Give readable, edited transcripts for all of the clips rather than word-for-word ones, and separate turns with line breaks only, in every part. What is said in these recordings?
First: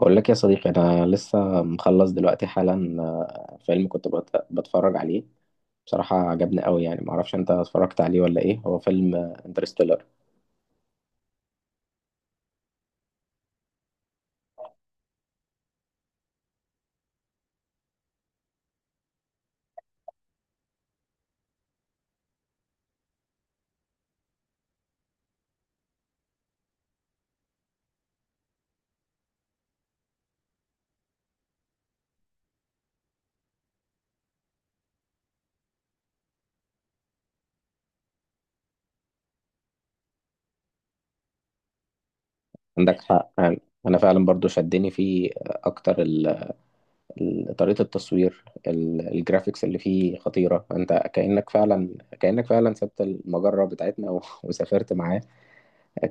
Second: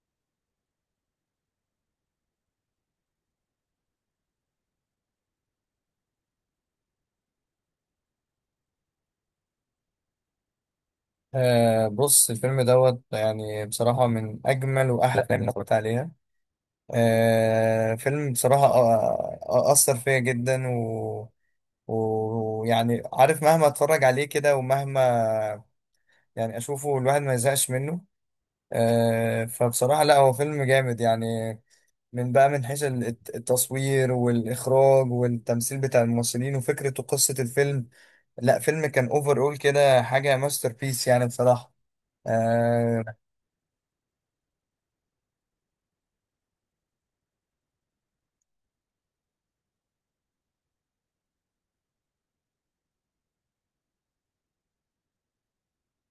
بقول لك يا صديقي انا لسه مخلص دلوقتي حالا. فيلم كنت بتفرج عليه. بصراحة عجبني قوي، يعني معرفش انت اتفرجت عليه ولا ايه. هو فيلم انترستيلر.
بص، الفيلم دوت يعني بصراحة من أجمل وأحلى الأفلام اللي اتفرجت عليها. فيلم، بصراحة، أثر فيا جدا، و ويعني عارف، مهما أتفرج عليه كده ومهما يعني أشوفه الواحد ما يزهقش منه. فبصراحة لا، هو فيلم جامد يعني، من بقى من حيث التصوير والإخراج والتمثيل بتاع الممثلين وفكرة وقصة الفيلم. لا، فيلم كان أوفر، أول كده حاجة ماستر بيس يعني بصراحة.
عندك
آه،
حق يعني. انا فعلا برضو شدني فيه، اكتر طريقة التصوير، الجرافيكس اللي فيه خطيرة. انت كأنك فعلا، كأنك فعلا سبت المجرة بتاعتنا وسافرت معاه.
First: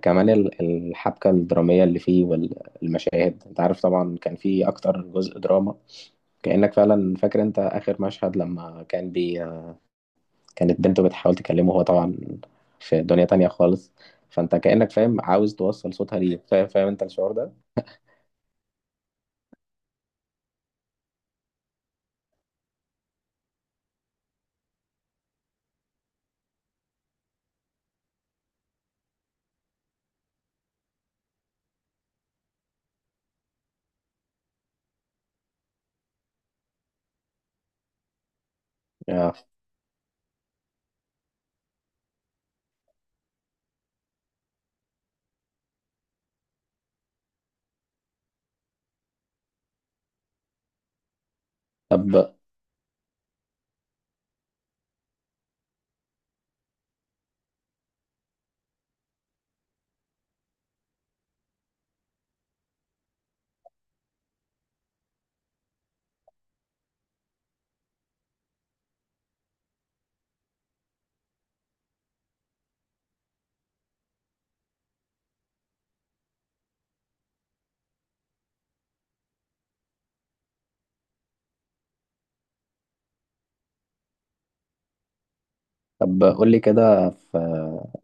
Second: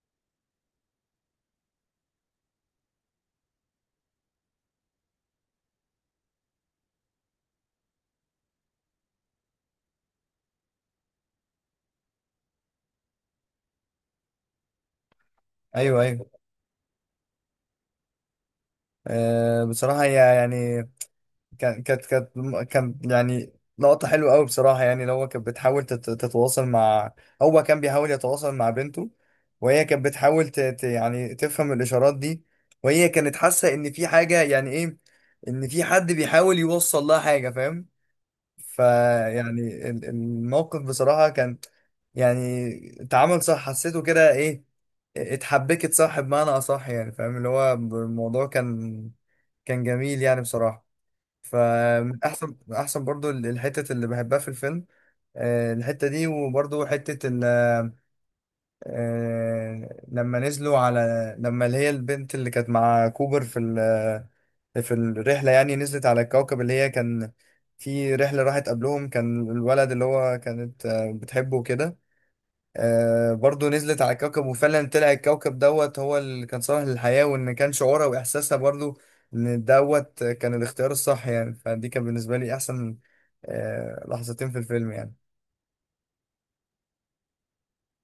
كمان الحبكة الدرامية اللي فيه والمشاهد، انت عارف طبعا كان فيه اكتر جزء دراما. كأنك فعلا فاكر، انت اخر مشهد لما كان بي، كانت بنته بتحاول تكلمه، هو طبعا في دنيا تانية خالص. فانت كأنك فاهم، عاوز توصل
ايوه،
صوتها
ايوه.
ليه، فاهم، فاهم انت الشعور ده؟
بصراحه هي يعني كانت، كان يعني لقطه حلوه قوي بصراحه، يعني لو هو كانت بتحاول تتواصل مع، هو كان بيحاول يتواصل مع بنته، وهي كانت بتحاول يعني تفهم الاشارات دي، وهي كانت حاسه ان في حاجه، يعني ايه، ان في حد بيحاول يوصل لها حاجه، فاهم؟
آه.
فيعني الموقف بصراحة كان يعني اتعامل صح، حسيته كده، ايه اتحبكت صح بمعنى اصح، يعني فاهم اللي هو الموضوع كان كان جميل يعني بصراحة. فمن
طب،
احسن من احسن برضو الحتة اللي بحبها في الفيلم، الحتة دي، وبرضو حتة لما نزلوا على اللي هي البنت اللي كانت مع كوبر في في الرحلة، يعني نزلت على الكوكب اللي هي كان في رحلة راحت قبلهم، كان الولد اللي هو كانت بتحبه وكده. برضو نزلت على الكوكب، وفعلا طلع الكوكب دوت هو اللي كان صالح للحياة، وإن كان شعورها وإحساسها برضو إن دوت كان الاختيار الصح يعني. فدي كان بالنسبة لي أحسن لحظتين في الفيلم يعني.
قول لي كده، في،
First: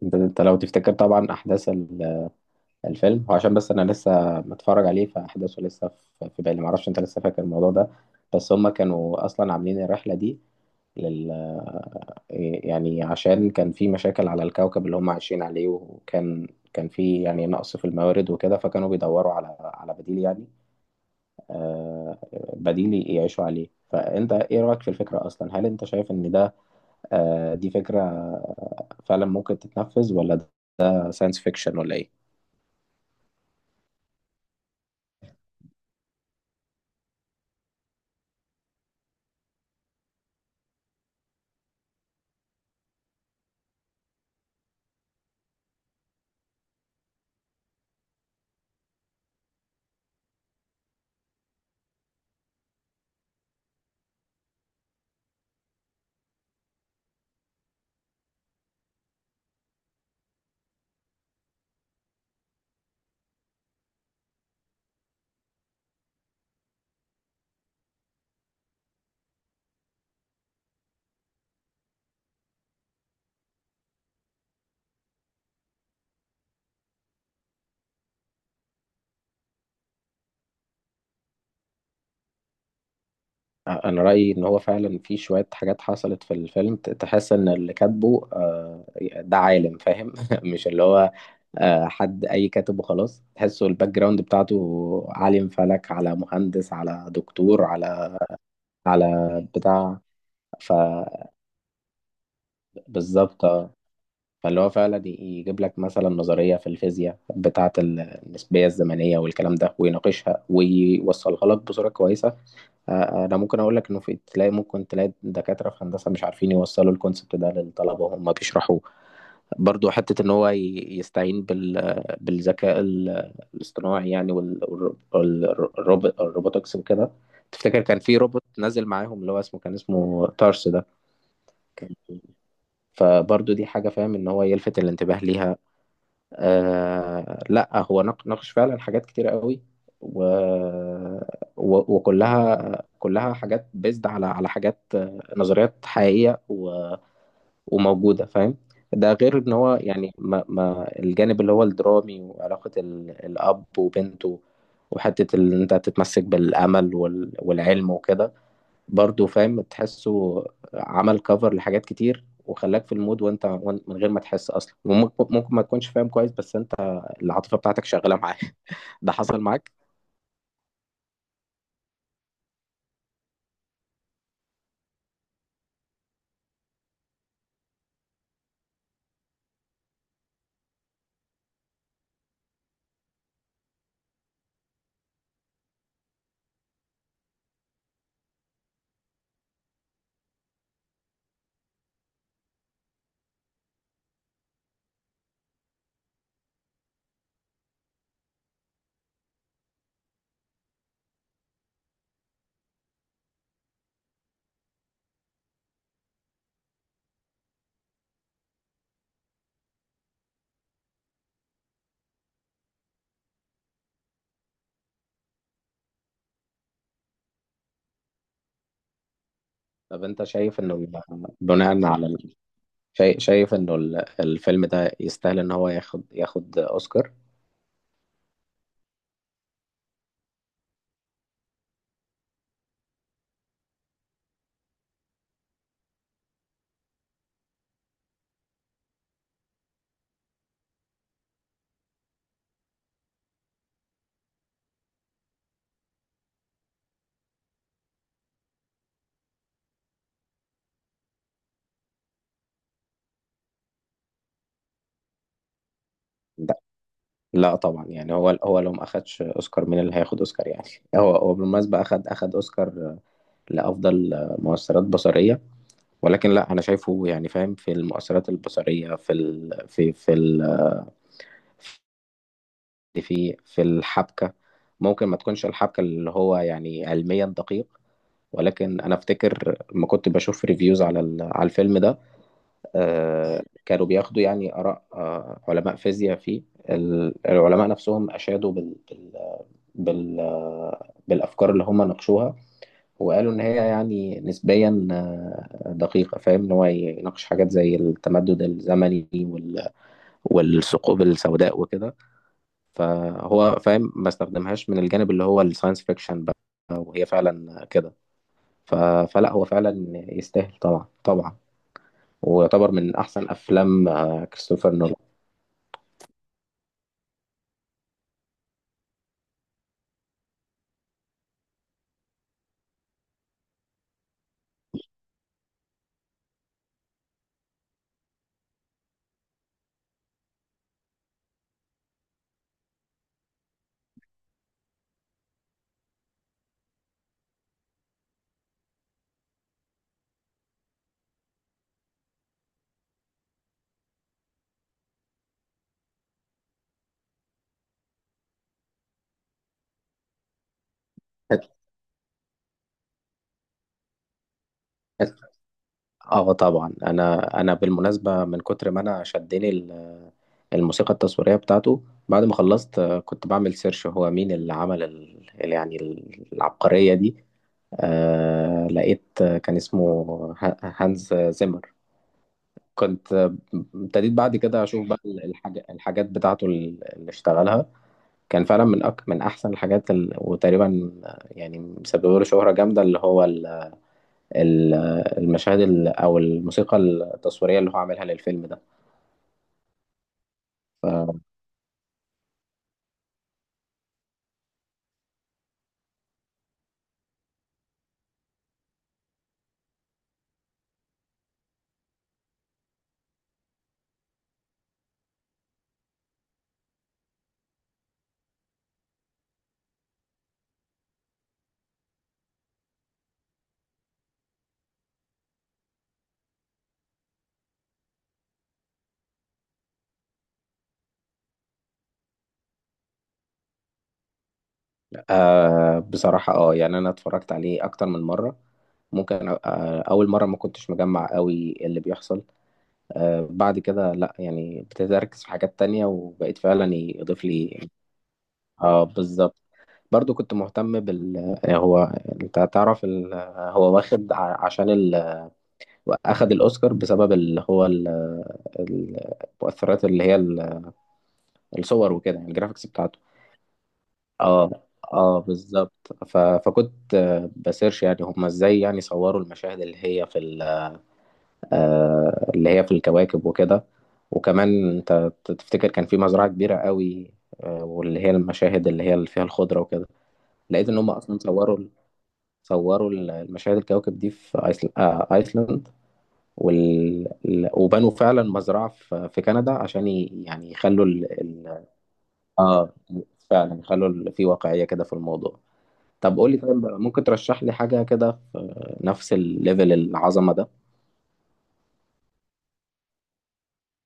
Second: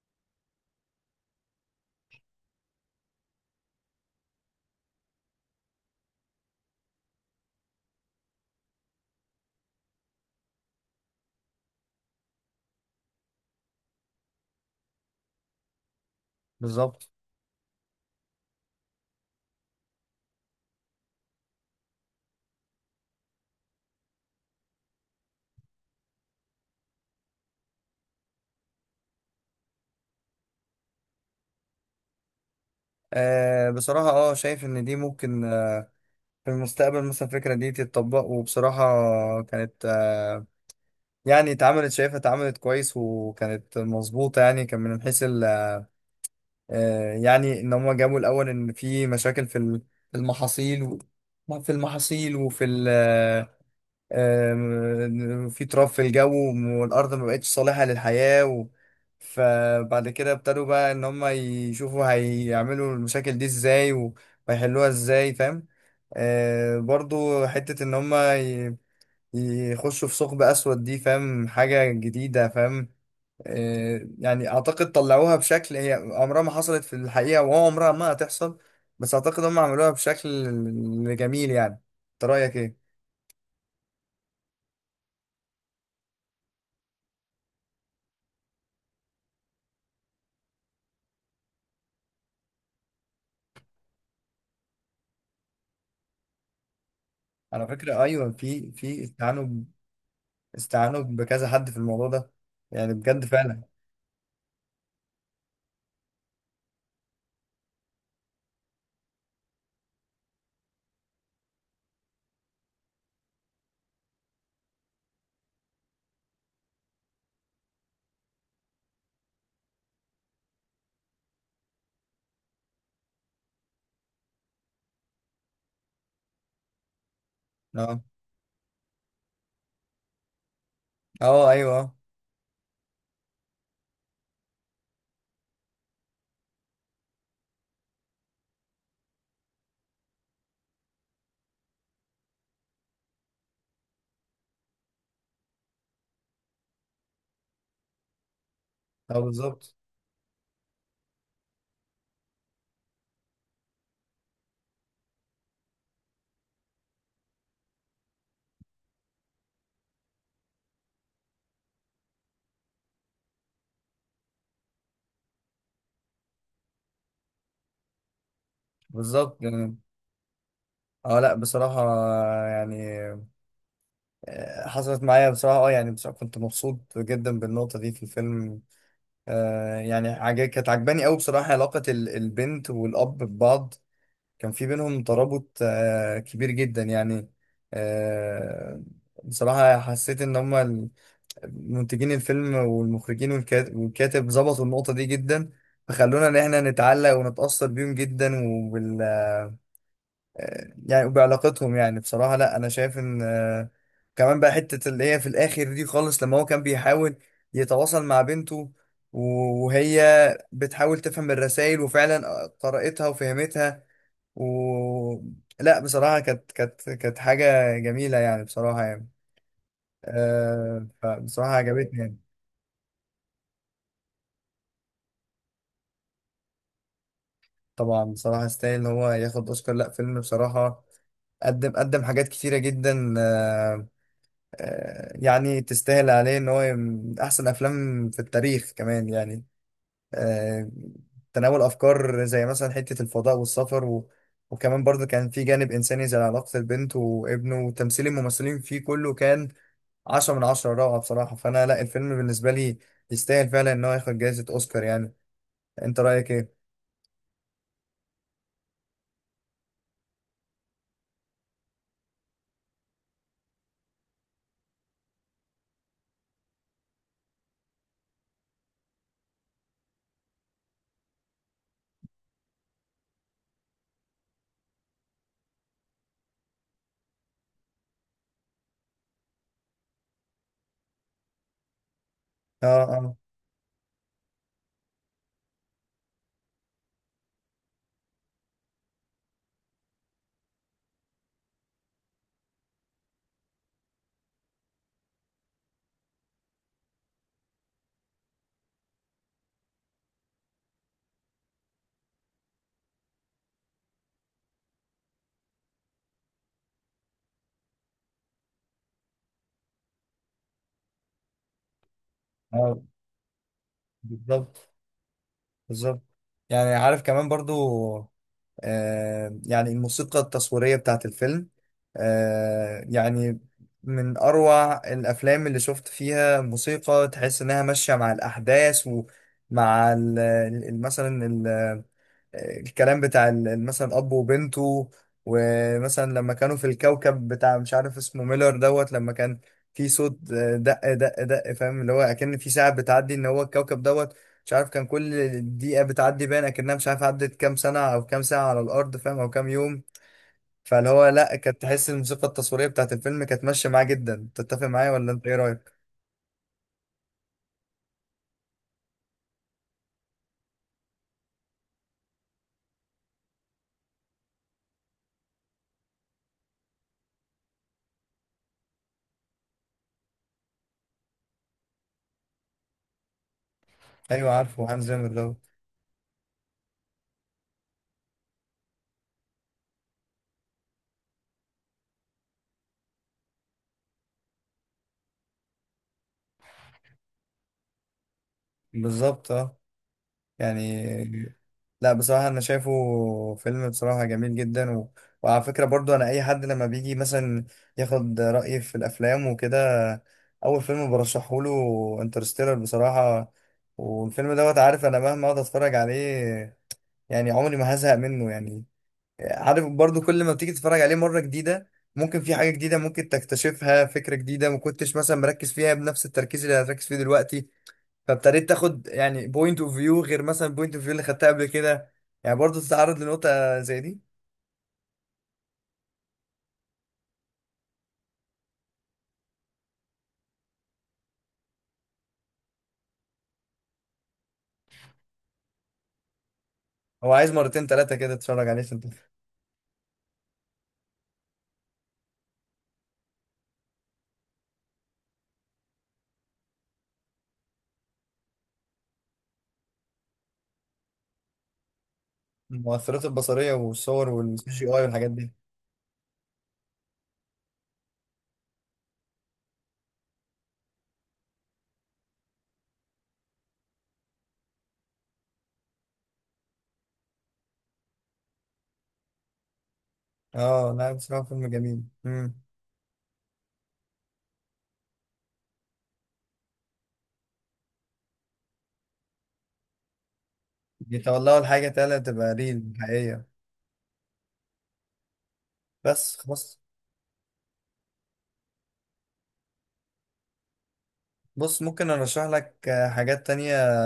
انت لو تفتكر طبعا احداث الفيلم، هو عشان بس انا لسه متفرج عليه فاحداثه لسه في بالي، معرفش انت لسه فاكر الموضوع ده. بس هما كانوا اصلا عاملين الرحلة دي لل، يعني عشان كان في مشاكل على الكوكب اللي هم عايشين عليه، وكان كان
بالظبط.
في يعني نقص في الموارد وكده، فكانوا بيدوروا على بديل يعني. آه، بديل يعيشوا عليه. فأنت إيه رأيك في الفكرة أصلا؟ هل أنت شايف إن ده، دي فكرة فعلا ممكن تتنفذ، ولا ده ساينس فيكشن، ولا إيه؟
بصراحة، شايف ان دي ممكن في المستقبل مثلا الفكرة دي تتطبق. وبصراحة كانت يعني اتعملت، شايفها اتعملت كويس، وكانت مظبوطة، يعني كان من حيث يعني ان هم جابوا الاول ان في مشاكل في في المحاصيل، في المحاصيل وفي في تراب في الجو، والارض ما بقتش صالحة للحياة و- فبعد كده ابتدوا بقى ان هم يشوفوا هيعملوا المشاكل دي ازاي و- وهيحلوها ازاي، فاهم؟ برضو حتة إن هما يخشوا في ثقب أسود دي، فاهم؟ حاجة جديدة، فاهم؟ يعني أعتقد طلعوها بشكل هي عمرها ما حصلت في الحقيقة وعمرها ما هتحصل، بس أعتقد هما عملوها بشكل جميل يعني. أنت رأيك إيه؟
انا رايي ان هو فعلا في شويه حاجات حصلت في الفيلم، تحس ان اللي كاتبه، ده عالم فاهم مش اللي هو، حد اي كاتب وخلاص. تحسه الباك جراوند بتاعته عالم فلك، على مهندس، على دكتور،
على فكرة،
على
أيوة، في استعانوا
على
ب-
بتاع.
استعانوا بكذا حد في الموضوع ده، يعني بجد
فبالظبط
فعلا.
آه. فاللي هو فعلا يجيب لك مثلا نظريه في الفيزياء بتاعه النسبيه الزمنيه والكلام ده، ويناقشها ويوصلها لك بصوره كويسه. انا ممكن اقول لك انه في، تلاقي ممكن تلاقي دكاتره في هندسه مش عارفين يوصلوا الكونسبت ده للطلبه وهم بيشرحوه. برضو حته ان هو يستعين بال، بالذكاء الاصطناعي يعني، والروبوتكس وكده. تفتكر كان
أه،
في روبوت نزل معاهم اللي هو اسمه، كان اسمه تارس ده.
أه، أيوه، أه.
كان- فبرضو دي حاجه فاهم، ان هو يلفت الانتباه ليها. آه لا هو ناقش فعلا حاجات كتيرة قوي، و... و... وكلها، كلها حاجات بيزد على على حاجات، نظريات حقيقية و... وموجودة فاهم. ده غير ان هو
بالظبط.
يعني، ما... ما الجانب اللي هو الدرامي، وعلاقة ال... الأب وبنته، وحتة ان انت تتمسك بالأمل وال... والعلم وكده. برضه فاهم تحسه عمل كفر لحاجات كتير، وخلاك في المود وانت من غير ما تحس اصلا. وممكن، ما تكونش فاهم كويس، بس انت العاطفه بتاعتك شغاله معاه ده حصل
بالظبط
معاك؟
يعني. أه، لأ، بصراحة يعني حصلت معايا بصراحة. اه يعني بصراحة كنت مبسوط جدا بالنقطة دي في الفيلم. يعني كانت عجباني قوي بصراحة، علاقة البنت والأب ببعض، كان في بينهم ترابط كبير جدا يعني. آه بصراحة حسيت إن هما منتجين الفيلم والمخرجين والكاتب ظبطوا النقطة دي جدا، فخلونا إن إحنا نتعلق ونتأثر بيهم جدا يعني، وبعلاقتهم. يعني بصراحة لا، أنا شايف إن كمان بقى حتة اللي هي في الآخر دي خالص، لما هو كان بيحاول يتواصل مع بنته، وهي بتحاول تفهم الرسائل وفعلا قرأتها وفهمتها، و لا بصراحة كانت حاجة جميلة يعني بصراحة يعني.
طب انت شايف انه
فبصراحة
بناء
عجبتني
على
يعني.
ال...، شايف، انه الفيلم ده يستاهل ان هو ياخد، اوسكار؟
طبعا بصراحة يستاهل إن هو ياخد أوسكار. لا فيلم بصراحة قدم قدم حاجات كتيرة جدا، يعني تستاهل عليه ان هو من احسن افلام في التاريخ كمان يعني، آه، تناول افكار زي مثلا حتة الفضاء والسفر و... وكمان برضه كان في جانب انساني زي علاقة البنت وابنه، وتمثيل الممثلين فيه كله كان 10/10 روعة بصراحة. فانا لا، الفيلم بالنسبة لي يستاهل فعلا ان هو ياخد جائزة اوسكار يعني. انت رأيك ايه؟
لا، طبعا يعني. هو، لو ما اخدش اوسكار مين اللي هياخد اوسكار يعني هو، بالمناسبه اخد، اوسكار لافضل مؤثرات بصريه. ولكن لا انا شايفه يعني فاهم، في المؤثرات البصريه في ال... في ال... في الحبكه، ممكن ما تكونش الحبكه اللي هو يعني علميا دقيق. ولكن انا افتكر لما كنت بشوف ريفيوز على على الفيلم ده،
اه، اه،
كانوا بياخدوا يعني اراء، علماء فيزياء فيه. العلماء نفسهم اشادوا بال... بال... بال... بالافكار اللي هم ناقشوها. وقالوا إن هي يعني نسبيا دقيقة فاهم، إن هو يناقش حاجات زي التمدد الزمني والثقوب السوداء وكده. فهو فاهم ما استخدمهاش من الجانب اللي هو الساينس فيكشن بقى، وهي فعلا كده. ف- فلا هو فعلا يستاهل طبعا، طبعا، ويعتبر
اه،
من أحسن أفلام
بالظبط.
كريستوفر نولان.
بالظبط يعني. عارف كمان برضو يعني الموسيقى التصويرية بتاعت الفيلم يعني من أروع الأفلام اللي شفت فيها موسيقى تحس إنها ماشية مع الأحداث، ومع مثلا الكلام بتاع مثلا اب وبنته. ومثلا لما كانوا في الكوكب بتاع مش عارف اسمه ميلر دوت، لما كان في صوت دق دق دق، فاهم؟ اللي هو اكن في ساعه بتعدي ان هو الكوكب دوت، مش عارف، كان كل دقيقه بتعدي باين اكنها مش عارف عدت كام سنه او كام ساعه على الارض، فاهم؟ او كام يوم. فاللي هو لا، كانت تحس الموسيقى التصويريه بتاعت الفيلم كانت ماشيه معاه جدا. تتفق معايا ولا انت ايه رايك؟
اه طبعا. انا بالمناسبه من كتر ما انا شدني الموسيقى التصويرية بتاعته، بعد ما خلصت كنت بعمل سيرش هو مين اللي عمل ال... يعني العبقرية دي. آه لقيت، كان اسمه هانز زيمر. كنت ابتديت
ايوه
بعد كده
عارفه، هانز
أشوف بقى
زيمر دوت.
الحاج... الحاجات بتاعته اللي اشتغلها. كان فعلا من أك... من أحسن الحاجات ال...، وتقريبا يعني مسبب له شهرة جامدة، اللي هو ال... ال- المشاهد ال...، أو الموسيقى التصويرية اللي هو عاملها للفيلم
بالظبط. اه
ده.
يعني لا، بصراحة أنا شايفه فيلم بصراحة جميل جدا و... وعلى فكرة برضو، أنا أي حد لما بيجي مثلا ياخد رأيي في الأفلام وكده، أول فيلم برشحه له انترستيلر بصراحة. والفيلم دوت، عارف أنا مهما أقعد أتفرج عليه يعني عمري ما هزهق منه يعني. عارف برضو كل ما بتيجي تتفرج عليه مرة جديدة ممكن في حاجة جديدة ممكن تكتشفها، فكرة جديدة ما كنتش مثلا مركز فيها بنفس التركيز اللي هتركز فيه دلوقتي، فابتديت تاخد يعني بوينت اوف فيو غير مثلا بوينت اوف فيو اللي خدتها قبل كده. يعني برضه تتعرض لنقطة زي دي.
آه بصراحة اه يعني أنا اتفرجت عليه أكتر من مرة. ممكن آه أول مرة ما كنتش مجمع قوي اللي بيحصل. آه بعد كده لأ، يعني ابتديت أركز في حاجات تانية، وبقيت فعلا
هو
يضيف
عايز
لي
مرتين
إيه.
ثلاثة كده تتفرج عليه عشان
اه
تفهم.
بالظبط. برضو كنت مهتم بال، هو، أنت تعرف ال... هو واخد عشان ال...، أخد الأوسكار بسبب اللي هو ال... المؤثرات اللي هي الصور وكده، يعني الجرافيكس بتاعته.
المؤثرات البصرية والصور والسي
اه.
جي اي والحاجات
اه
دي.
بالظبط. ف... فكنت بسيرش يعني هم ازاي يعني صوروا المشاهد اللي هي في ال... اللي هي في الكواكب وكده. وكمان انت تفتكر كان في مزرعة كبيرة قوي، واللي هي المشاهد اللي هي اللي فيها الخضرة وكده. لقيت
اه
ان هم
لا
اصلا
بصراحة فيلم
صوروا،
جميل.
المشاهد الكواكب دي في ايسل... ايسلند. وال... وبنوا فعلا مزرعة في كندا عشان ي... يعني يخلوا ال...
بيتولوا
ال...
الحاجة تالتة تبقى ريل
اه
حقيقية.
فعلا يخلوا ال... في واقعية كده في الموضوع.
بس
طب قول لي، طيب
خلاص.
ممكن ترشح لي حاجة كده في نفس الليفل العظمة ده؟
بص، ممكن ارشح لك حاجات تانية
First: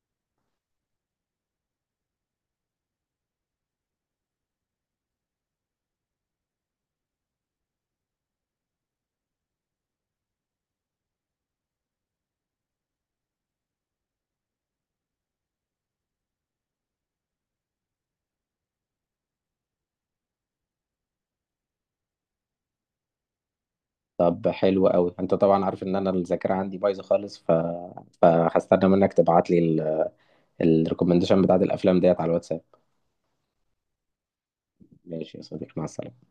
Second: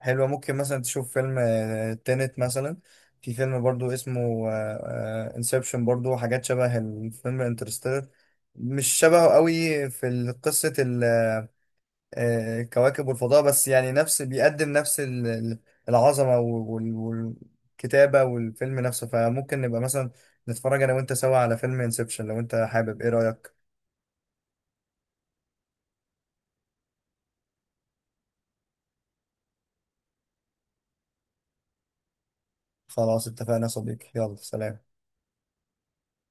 حلوة. ممكن مثلا تشوف فيلم تينت مثلا. في فيلم برضو اسمه انسبشن، برضو حاجات شبه الفيلم انترستيلر، مش شبهه قوي في قصة الكواكب والفضاء، بس يعني نفس بيقدم نفس العظمة والكتابة والفيلم نفسه. فممكن نبقى مثلا نتفرج أنا وأنت سوا على فيلم انسبشن لو أنت حابب. إيه رأيك؟
طب حلو قوي. انت طبعا عارف ان انا الذاكرة عندي بايظة خالص، ف... فهستنى منك تبعت لي الريكومنديشن بتاعت الافلام ديت على الواتساب.
خلاص، اتفقنا يا صديقي. يلا، سلام.
ماشي يا صديقي، مع السلامة.